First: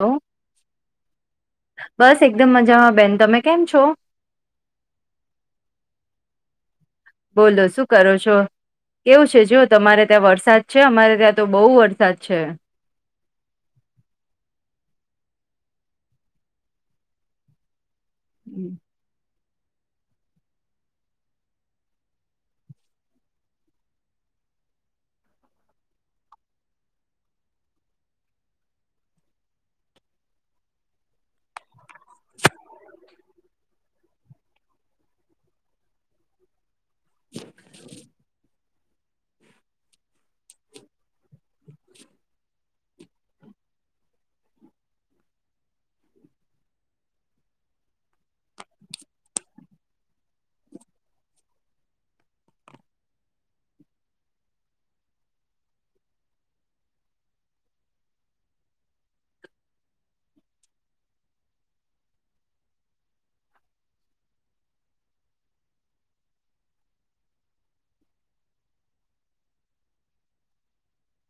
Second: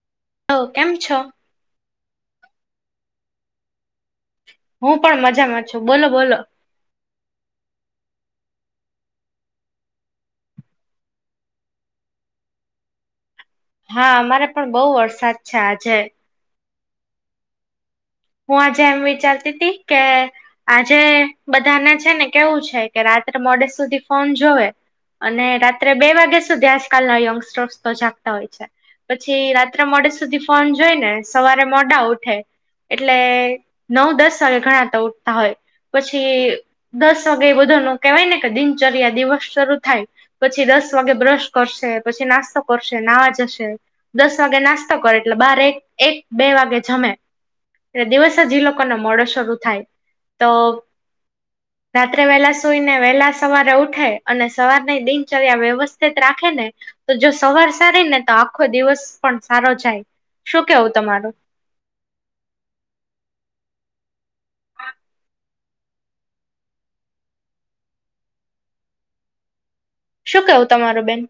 Hello. Hello કેમ છો? બસ એકદમ મજામાં બેન તમે કેમ છો? હું પણ મજામાં છું બોલો-બોલો. બોલો શું કરો છો? કેવું છે જો તમારે ત્યાં વરસાદ છે અમારે ત્યાં તો બહુ વરસાદ છે. હા અમારે પણ બઉ વરસાદ છે આજે. હું હમ. આ એમ વિચારતી તી કે આજે બધાને છે ને કેવું છે કે રાત્રે મોડે સુધી ફોન જોવે. અને રાત્રે બે વાગ્યા સુધી આજકાલના યંગસ્ટર્સ તો જાગતા હોય છે. પછી રાત્રે મોડે સુધી ફોન જોઈ ને સવારે મોડા ઉઠે. એટલે નવ દસ વાગે ઘણા હતા ઉઠતા હોય પછી દસ વાગે બધાનુ કેહેવાય ને કે દિનચર્યા દિવસ શરૂ થાય. પછી દસ વાગે બ્રશ કરશે, પછી નાસ્તો કરશે, નાહવા જશે. દસ વાગે નાસ્તો કરે એટલે બાર એક એક બે વાગે જમે. એટલે દિવસ હજી લોકોને મોળો શરૂ થાય તો રાત્રે વેલા સુઈને વેલા સવારે ઉઠે અને સવારની દિનચર્યા વ્યવસ્થિત રાખે ને. તો જો સવાર સારી ને તો આખો દિવસ પણ સારો જાય શું કેવું તમારૂ. શું કેવું તમારું બેન.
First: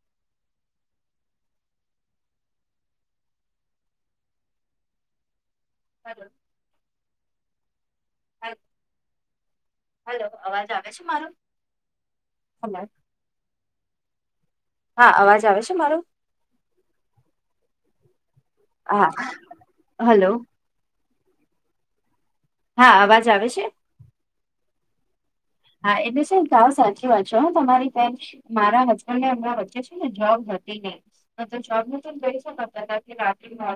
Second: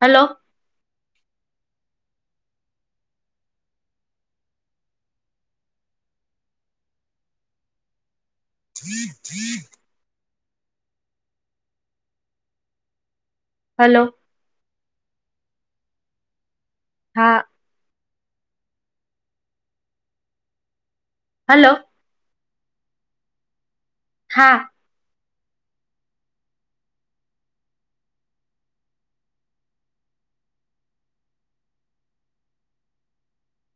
હલો. હલો. [inaudible] હલો અવાજ આવે છે મારો. હલો. હા અવાજ આવે છે મારો. હા. હા હલો. હલો. હા અવાજ આવે છે. હા. હા એટલે છે સાવ સાચી વાત છે હ તમારી બેન. મારા હસબન્ડ ને હમણા વચ્ચે છે ને જોબ હતી નઈ. હ તો જોબ નુતો કહી શકહતા કે રાત્ર મો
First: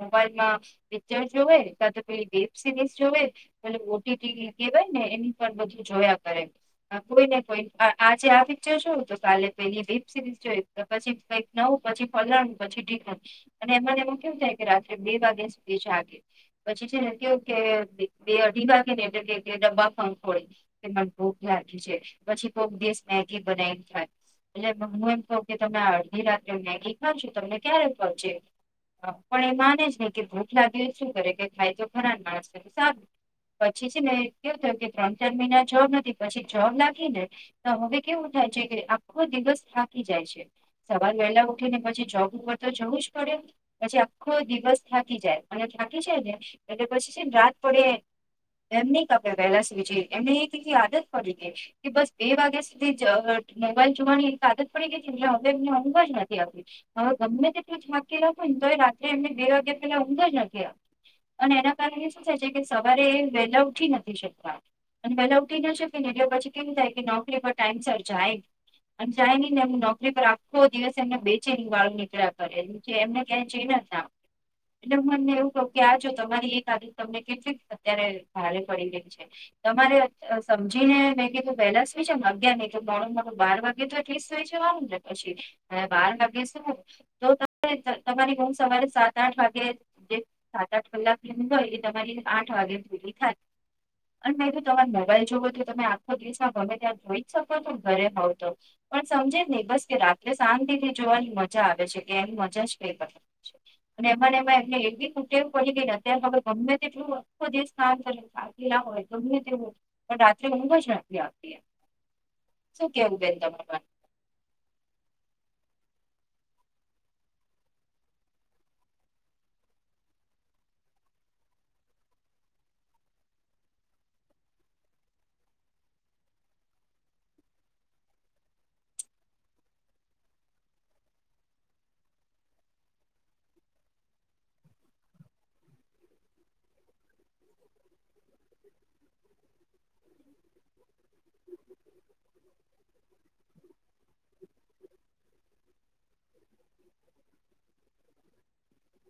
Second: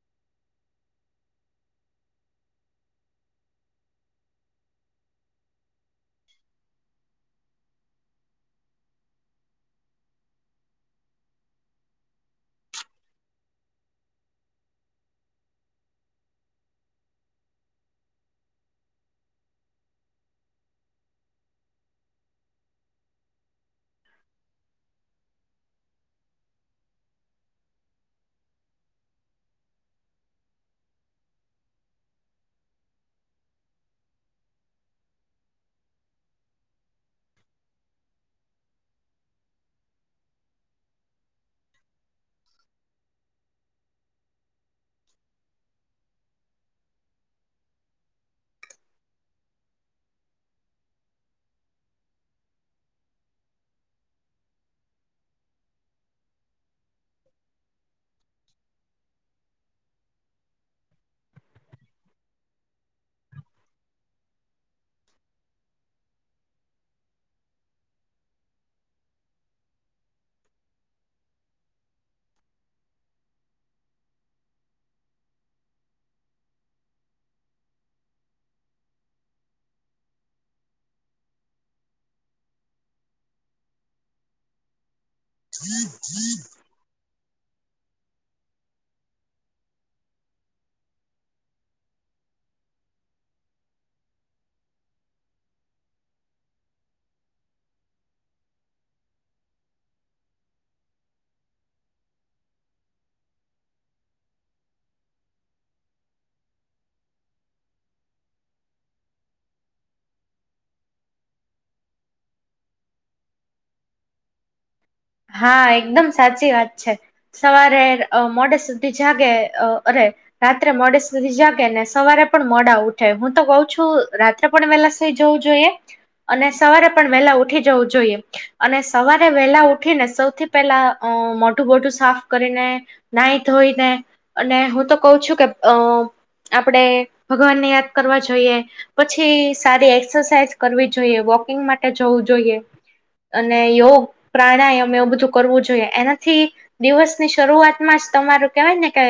મોબાઈલમાં પિક્ચર જોવે કા તો પેલી વેબ સિરીઝ જોવે ઓલી ઓટીટી કવાય ને એની પર બધું જોયા કરે કોઈ ને કોઈ આજે આ પિક્ચર જોયું તો કાલે પેલી વેબ સિરીઝ જોય પછી કઈ નવું પછી ફલાડુ પછી ઠીકણું અને એમા ને એમા કેવું થાય કે રાત્રે બે વાગ્યા સુધી જાગે પછી છે ને કેવું કે બે અઢી વાગે ને એટલે કે ડબ્બા ખંખોળે કે ભૂખ લાગી છે પછી કોક દિવસ મેગી બનાવીને ખાય. એટલે હું એમ કહુ કે તમે આ અડધી રાત્રે મેગી ખાવ છો તમને ક્યારે ઊંઘ આવશે? હ પણ એ માને જ નહી કે ભૂખ લાગી હોય તો શું કરે કે ખાય તો ખરા ને માણસ પછી છે ને કેવું થાય કે ત્રણ ચાર મહિના જોબ નથી, પછી જોબ લાગી ને તો હવે કેવું થાય છે કે આખો દિવસ થાકી જાય છે! સવારે વહેલા ઉઠી ને પછી જોબ ઉપર તો જવું જ પડે ને. પછી આખો દિવસ થાકી જાય અને થાકી જાય ને એટલે પછી છે ને રાત પડે એમ નહી કે આપણે વહેલા સુઈ જઈએ, એમને એક એવી આદત પડી ગઈ કે બસ બે વાગ્યા સુધી મોબાઈલ જોવાની એક આદત પડી ગઈ હતી એટલે હવે એમને ઊંઘ જ નથી આવતી. હવે ગમે તેટલું થાકેલા હોય ને તો એ રાત્રે એમને બે વાગ્યા પેલા ઊંઘ જ નથી આવતી! અને એના કારણે શું થાય છે કે સવારે એ વહેલા ઉઠી નથી શકતા, અને વહેલા ઉઠી ન શકે ને પછી કેવું થાય કે નોકરીમાં ટાઈમસર જાય અને જાય નહી ને એમ નોકરી પર આખો દિવસ એમને બેચેની વાળો નીકળ્યા કરે પછી એમને ક્યાંય ચેન જ ના પડે. એટલે હું એમને એવું કહું કે આ જો તમારી એક આદત તમને કેટલી અત્યારે ભારે પડી રહી છે! તમારે સમજીને મેં કીધું વહેલા સુઈ જાવ ને, અગિયાર નહી તો મોડામાં મોડું બાર વાગે તો એટલીસ્ટ સુઇ જવાનું ને! પછી અ બાર વાગે સુવો તો તમારી ઊંઘ સવારે સાત આઠ વાગે અ સાત આઠ કલાકની ઉંઘ હોય એ તમારી આઠ વાગે પૂરી થાય. અને મે કીધું તમારે મોબાઈલ જોવો હોય તો તમે આખો દિવસમાં ગમે ત્યારે જોઈ જ શકો છો ઘરે હોવ તો પણ સમજે જ નહી, બસ કે રાત્રે શાંતિ થી જોવાની મજા આવે છે કે એમ મજા જ કઈ અલગ હોય છે. અને એમાંને એમાં એમને એટલી કૂટેવ પડી ગઈ ને, અત્યારે ગમે તેટલું કો, આખો દિવસ [unintelligible] લા હોય ગમે તે પણ રાત્રે ઊંઘ જ નથી આવતી, શું કેવું બેન તમને મારે. હા એકદમ સાચી વાત છે. સવારે મોડે સુધી જાગે અરે રાત્રે મોડે સુધી જાગે ને સવારે પણ મોડા ઉઠે. હું તો કઉ છું રાત્રે થોડા વેલા સુઈ જવું જોઈએ અને સવારે પણ વેલા ઉઠી જવું જોઈએ. અને સવારે વેહલા ઉઠી ઉઠીને સૌથી પેલા અ મોઢું બોઢું સાફ કરીને નાહી ધોઈને અને હું તો કઉ છું કે અ આપણેે ભગવાનને યાદ કરવા જોઈએ પછી સારી એક્સરસાઇઝ કરવી જોઈએ, વોકિંગ માટે જવું જોઈએ અને યોગ પ્રાણાયામ એવું બધું કરવું જોઈએ, એનાથી દિવસની શરૂઆતમાં જ તમારું કેહેવાય ને કે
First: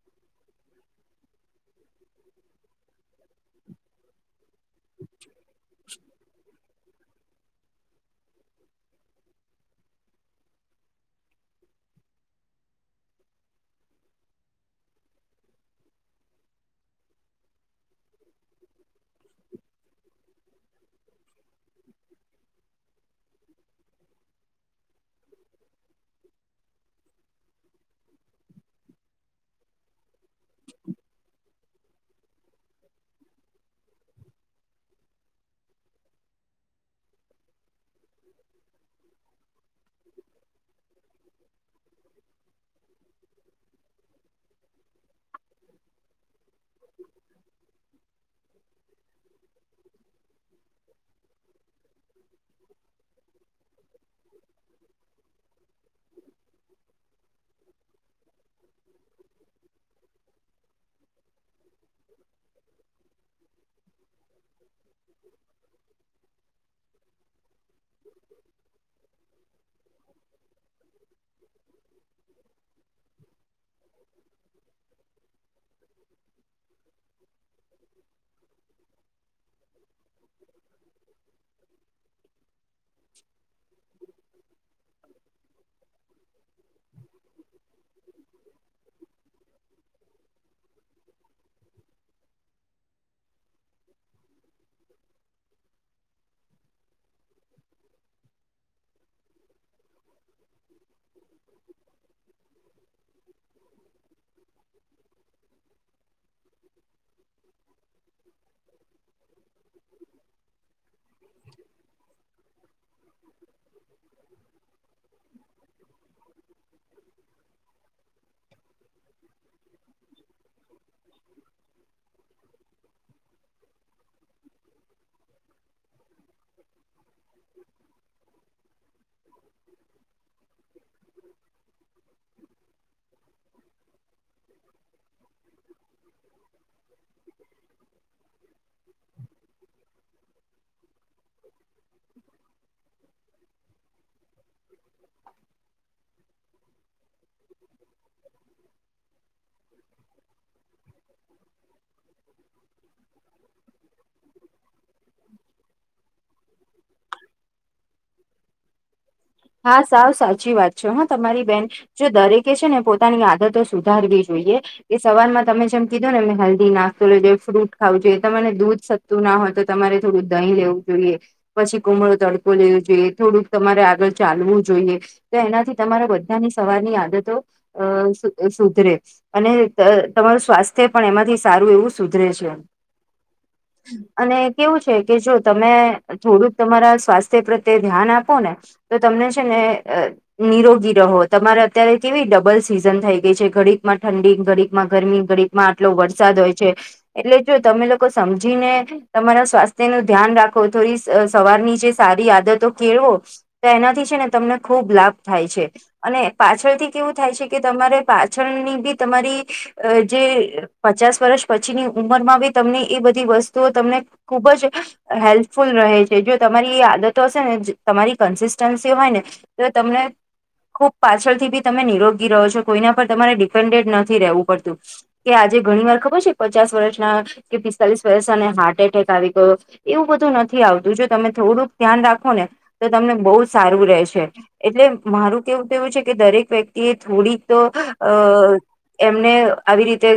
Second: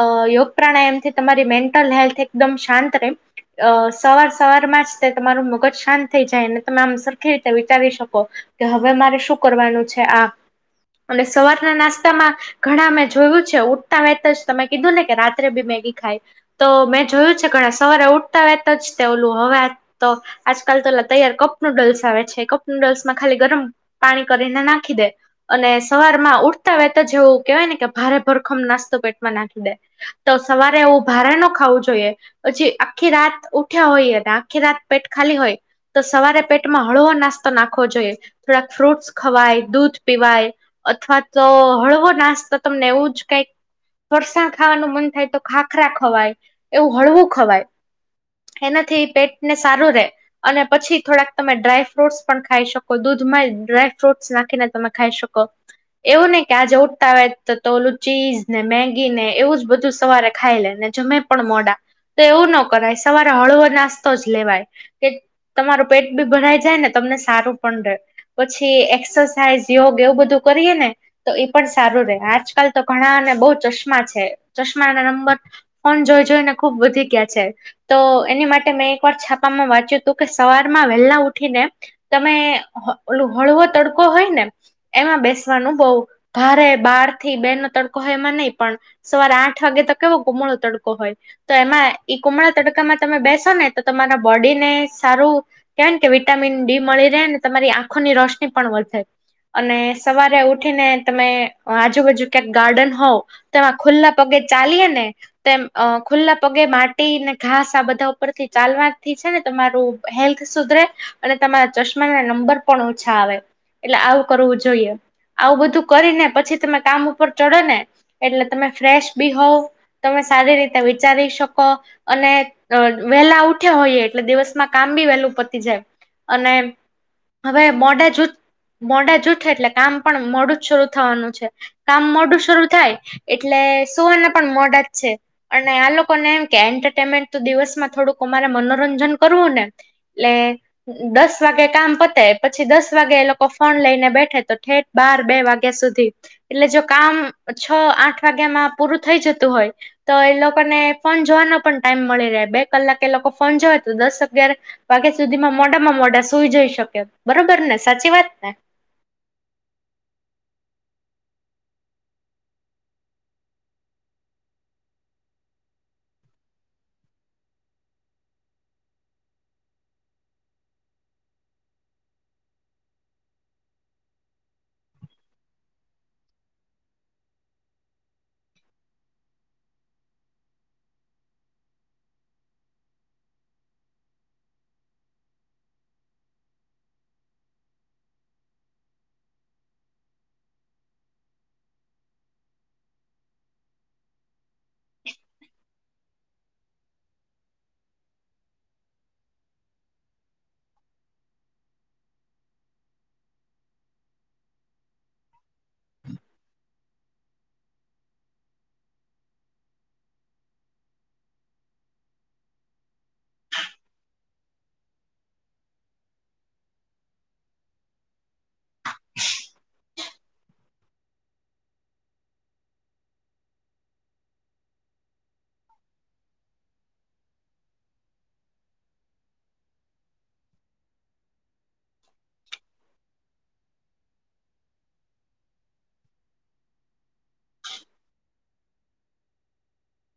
અ યોગ પ્રાણાયામ થી તમારી મેન્ટલ હેલ્થ એકદમ શાંત રહે અ સવાર સવાર માં જ તે તમારું મગજ શાંત થઈ જાય અને તમે આમ સરખી રીતે વિચારી શકો કે હવે મારે શું કરવાનું છે આ? અને સવારના નાસ્તામાં ઘણા મેં જોયું છે ઉઠતા બેઠતાજ તમે કીધું ને કે રાત્રે બી મેગી ખાય તો મેં જોયું છે ઘણા સવારે ઉઠતા વહેત જ તે ઓલું હવે તો આજકાલ તો ઓલા તૈયાર કપ નુડલ્સ આવે છે કપ નુડલ્સ માં ખાલી ગરમ પાણી કરીને નાખી દે. અને સવારમાં ઉઠતા વહેત જ એવું કેહેવાય ને કે ભારે ભરખમ નાસ્તો પેટમાં નાખી દે. તો સવારે એવું ભારે ન ખાવું જોઈએ. પછી આખી રાત ઉઠ્યા હોય અને આખી રાત પેટ ખાલી હોય, તો સવારે પેટમાં હળવો નાસ્તો નાખવો જોઈએ. ફ્રૂટસ ખવાય, દૂધ પીવાય, અથવા તો હળવો નાસ્તો તમને એવું જ કઈક ફરસાણ ખાવાનું મન થાય તો ખાખરા ખવાય એવું હળવું ખવાય, એનાથી પેટને સારું રે, અને પછી થોડાક તમે ડ્રાય ફ્રૂટસ પણ ખાઈ શકો દૂધમાં જ, ડ્રાય ફ્રૂટસ નાખીને તમે ખાઈ શકો. એવું નહીં કે આજે ઉઠતા હોય તો તો ઓલું ચીઝ ને મેગી ને એવું જ બધું સવારે ખાઈ લે ને, જમે પણ મોડા, તો એવું નો કરાય સવારે હળવો નાસ્તો જ લેવાય. તમારું પેટ બી ભરાઈ જાય ને તમને સારું પણ, રહે પછી એક્સરસાઇઝ યોગ એવું બધું કરીએ ને, તો એ પણ સારું રે આજકાલ તો ઘણા ને બહુ ચશ્મા છે. ચશ્મા ના નંબર, ફોન જોઈ જોઈને ખુબ વધી ગયા છે, તો એની માટે મેં એક વાર છાપામાં વાંચ્યું હતું કે, સવાર માં વહેલા ઉઠી ને તમે ઓલુ હળવો તડકો હોય ને, એમાં બેસવાનું બહુ ભારે બાર થી બે ન તડકો હોય એમાં નહી પણ, સવારે આઠ વાગે તો કેવો કુમણો તડકો હોય. તો એમાં ઈ કુમળા તડકામાં તમે બેસો ને તો તમારા બોડીને સારું, કેન કે વિટામિન ડી મળી રહે, ને તમારી આંખોની રોશની પણ વધે. અને સવારે ઉઠીને તમે આજુબાજુ ક્યાંક ગાર્ડન હોવ, તેમાં ખુલ્લા પગે ચાલીયે ને, તેમ અ ખુલ્લા પગે માટી ને ઘાસ આ બધા ઉપરથી ચાલવાથી છે ને તમારું, હેલ્થ સુધરે અને તમારા ચશ્મા ના નંબર, પણ ઓછા આવે એટલે આવું કરવું જોઈએ. આવ બધું કરીને પછી તમે કામ ઉપર ચડો ને એટલે તમે ફ્રેશ બી હોવ, તમે સારી રીતે વિચારી શકો, અને વેહલા ઉઠ્યા હોઈએ એટલે દિવસમાં કામ બી વેહલું પતી જાય અને, હવે મોડા જૂથ મોડા જૂથે એટલે કામ પણ મોડું જ શરૂ થવાનું છે. કામ મોડું શરૂ થાય એટલે સુવાના પણ મોડા જ છે. અને આ લોકોને એમ કે એન્ટરટેનમેન્ટ દિવસમાં થોડુંક અમારે મનોરંજન કરવું ને, એટલે દસ વાગે કામ પતે પછી દસ વાગે એ લોકો ફોન લઈને બેઠ તો ઠેઠ બાર બે વાગ્યા સુધી એટલે જો કામ છ આઠ વાગ્યામાં પૂરું થઈ જતું હોય, તો એ લોકોને ફોન જોવાનો પણ ટાઈમ મળી રહે બે કલાક એ લોકો ફોન જોય તો દસ અગયાર વાગ્યા સુધીમાં મોઢામાં મોઢા સુઈ જઈ શકે. બરોબર ને સાચી વાત ને, હા સાવ સાચી વાત છે, હા તમારી બેન. જો દરેકે છે ને પોતાની આદતો સુધારવી જોઈએ, એ સવાર માં તમે જેમ કીધું ને એમને હેલ્ધી નાસ્તો લેવો જોઈએ, ફ્રૂટ ખાવું જોઈએ, તમાને દૂધ સદ્ તું ના હોય તો તમારે થોડું દહીં લેવું જોઈએ. પછી કુમળો તડકો લેવો જોઈએ, થોડુંક તમારે આગળ, ચાલવું જોઈએ, તો એનાથી તમારા બધાની સવારની આદતો, અ સુ સુધરે. અને ત તમારું સ્વાસ્થ્ય પણ એમાંથી સારું એવું સુધરે છે. [inaudible] અને કેવું છે, કે જો તમે થોડુંક તમારા સ્વાસ્થ્ય પ્રત્યે ધ્યાન આપોને, તો તમને છે ને, અ નિરોગી રહો તમારે અત્યારે કેવી ડબલ સીઝન થઈ ગઈ છે ઘડીકમાં ઠંડી, ઘડીકમાં ગરમી, ઘડી માં આટલો વરસાદ હોય છે, એટલે જો તમે લોકો સમજીને, તમારા સ્વાસ્થ્ય નું ધ્યાન રાખો થોડી સવારની જે સારી આદતો કેળવો, તો એનાથી છે ને તમને ખૂબ લાભ થાય છે. અને પાછળ થી કેવું થાય છે કે તમારે પાછળની બી તમારી, અ જે પચાસ વર્ષ પછીની ઉંમર માં બી તમને એ બધી વસ્તુઓ તમને, ખુબ જ હેલ્પફુલ રહે છે જો તમારી એ આદતો હશે ને તમારી કન્સિસ્ટન્સી હોય ને તો તમને ખુબ પાછળથી બી તમે નિરોગી રહો છો કોઈના પર તમારે ડિપેન્ડેડ નથી રહેવું પડતું કે આજે ઘણી વાર ખબર છે પચાસ વર્ષના કે પિસ્તાલીસ વર્ષને હાર્ટ એટેક આવી ગયો એવું બધું નથી આવતું જો તમે થોડુંક ધ્યાન રાખો ને તો તમને બહુ સારું રહેેશે એટલે મારું કેવું તો એવું છે કે દરેક વ્યક્તિ એ થોડીક તો અ એમને આવી રીતે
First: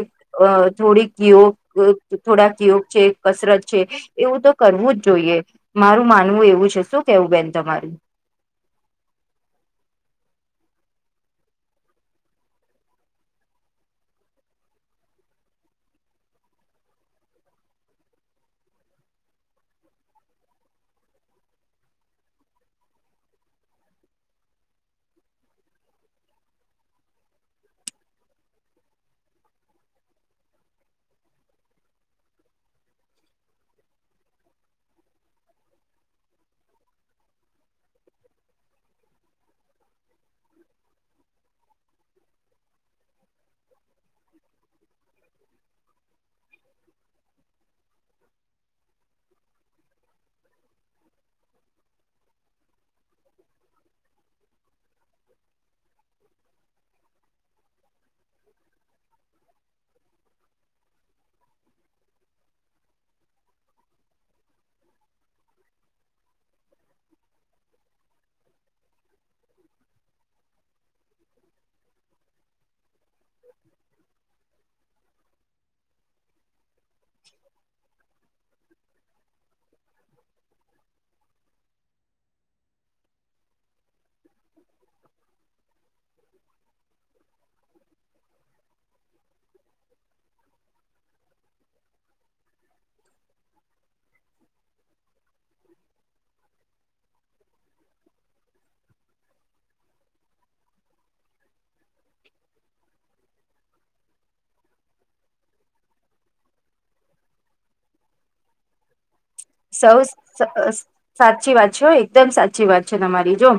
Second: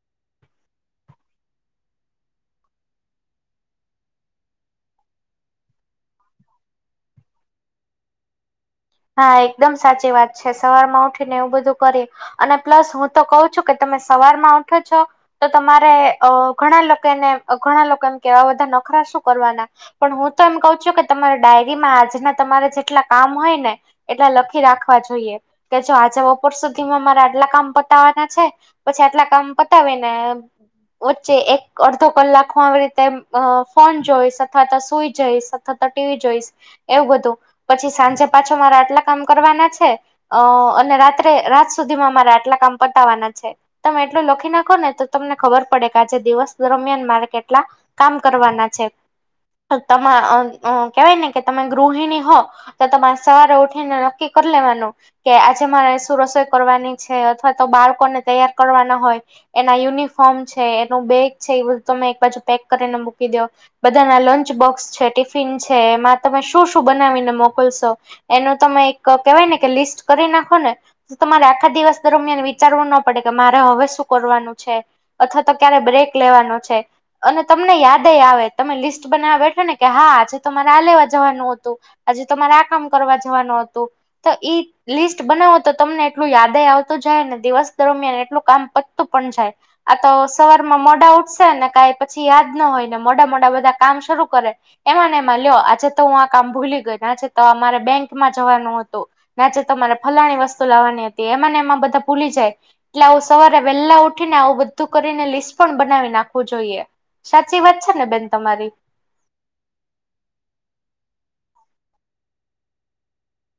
અ થોડીક યોગ થોડા કયોગ છે કસરત છે એવું તો કરવું જ જોઈએ મારું માનવું એવું છે શું કેવું બેન તમારું હા એકદમ સાચી વાત છે સવાર માં ઉઠીને એવું બધું કરી અને પ્લસ હું તો કહું છું કે તમે સવાર માં ઉઠો છો તો તમારે અ ઘણા લોકોને ઘણા લોકો એમ કેવાય આ બધા નખરા શું કરવાના પણ હું તો એમ કઉ છું કે તમારા ડાયરીમાં આજના તમારા જેટલા કામ હોય ને એટલા લખી રાખવા જોઈએ કે જો આજે બપોર સુધીમાં મારા આટલા કામ બતાવાના છે પછી આટલા કામ પતાવી ને વચ્ચે એક અડધો કલાક માં આવી રીતે ફોન અ જોઈશ અથવા તો સુઈ જઈશ થતા ટીવી જોઈશ એવું બધું પછી સાંજે પાછો મારા આટલા કામ કરવાના છે. અ અને રાત્રે રાત સુધીમાં મારે આટલા કામ પતાવાના છે તમે એટલું લખી નાખો ને તો તમને ખબર પડે કે આજે દિવસ દરમિયાન મારે કેટલા કામ કરવાના છે તો તમા અ અ કેવાય ને કે તમે ગૃહિણી હો તો તમારે સવારે ઉઠીને નક્કી કરી લેવાનું કે આજે મારે શું રસોઈ કરવાની છે અથવા તો બાળકોને તૈયાર કરવાના હોય એના યુનિફોર્મ છે એનું બેગ છે એ બધું તમે એક બાજુ પેક કરીને મૂકી દો બધાના લંચ બોક્સ છે ટિફિન છે એમાં તમે શું શું બનાવીને મોકલશો એનું તમે એક કહેવાય ને કે લિસ્ટ કરી નાખો ને તમારે આખા દિવસ દરમિયાન વિ વિચારવું ના પડે કે મારે હવે શું કરવાનું છે અથવા તો ક્યારે બ્રેક લેવાનું છે અને તમને યાદ આવે તમે લિસ્ટ બનાવવા બેઠો ને કે હા આજે તો તમારે આ લેવા જવાનું હતું આજે તમારે આ કામ કરવા જવાનું હતું તો એ લિસ્ટ બનાવો તો તમને એટલું યાદ આવતું જાય દિવસ દરમિયાન એટલું કામ પતું પણ જાય આ તો સવાર માં મોઢા ઉઠશે ને કાઈ પછી યાદ ના હોય ને મોડા મોડા બધા કામ શરૂ કરે એમાં ને એમાં લ્યો આજે તો હું આ કામ ભૂલી ગયો આજે તો અમારે બેંકમાં જવાનું હતું નાચે તમારે ફલાણી વસ્તુ લાવવાની હતી એમાં એમાં બધા ભૂલી જાય એટલે આવું સવારે વહેલા ઉઠી ને આવું બધું કરીને લિસ્ટ પણ બનાવી નાખવું જોઈએ સાચી વાત છે ને બેન તમારી સૌ અ સસાચી વાત છે એકદમ સાચી વાત છે તમારી જો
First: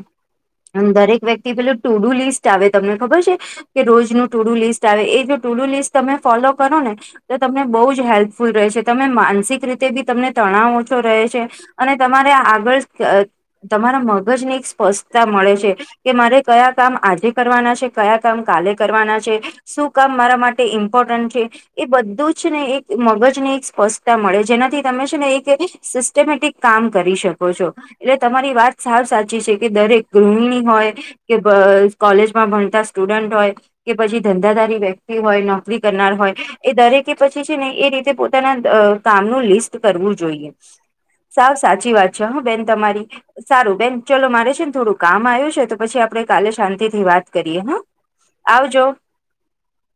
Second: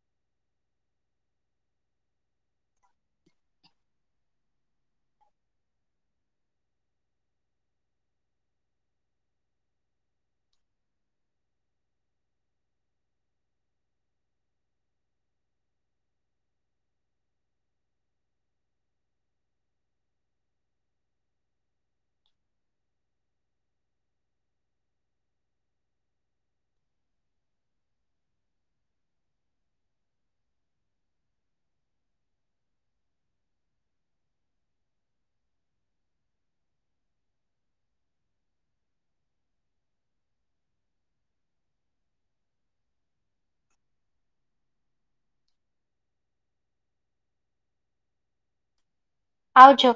દરેક વ્યક્તિ પેલો ટુડુ લિસ્ટ આવે તમને ખબર છે કે રોજ ન ટુડુ લિસ્ટ આવે એ જો ટુડુ લિસ્ટ તમે ફોલો કરો ને તો તમને બહુ જ હેલ્પફુલ રહે છે તમે માનસિક રીતે બી તમને તણાવ ઓછો રહે છે અને તમારે આગળ તમારા મગજને એક સ્પષ્ટતા મળે છે કે મારે કયા કામ આજે કરવાના છે કયા કામ કાલે કરવાના છે શું કામ મારા માટે ઇમ્પોર્ટન્ટ છે એ બધું જ ને એક મગજ ને એક સ્પષ્ટતા મળે જેનાથી તમે ને એક સિસ્ટમેટિક કામ કરી શકો છો એટલે તમારી વાત સાવ સાચી છે કે દરેક ગૃહિણી હોય કે અ કોલેજમાં ભણતા સ્ટુડન્ટ હોય કે પછી ધંધાધારી વ્યક્તિ હોય નોકરી કરનાર હોય એ દરેકે પછી છે ને એ રીતે પોતાના અ કામનું લિસ્ટ કરવું જોઈએ સાવ સાચી વાત છે હા બેન તમારી સારું બેન ચલો મારે છે ને થોડું કામ આવ્યું છે તો પછી આપણે કાલે શાંતિથી વાત કરીએ હા આવજો. આવજો.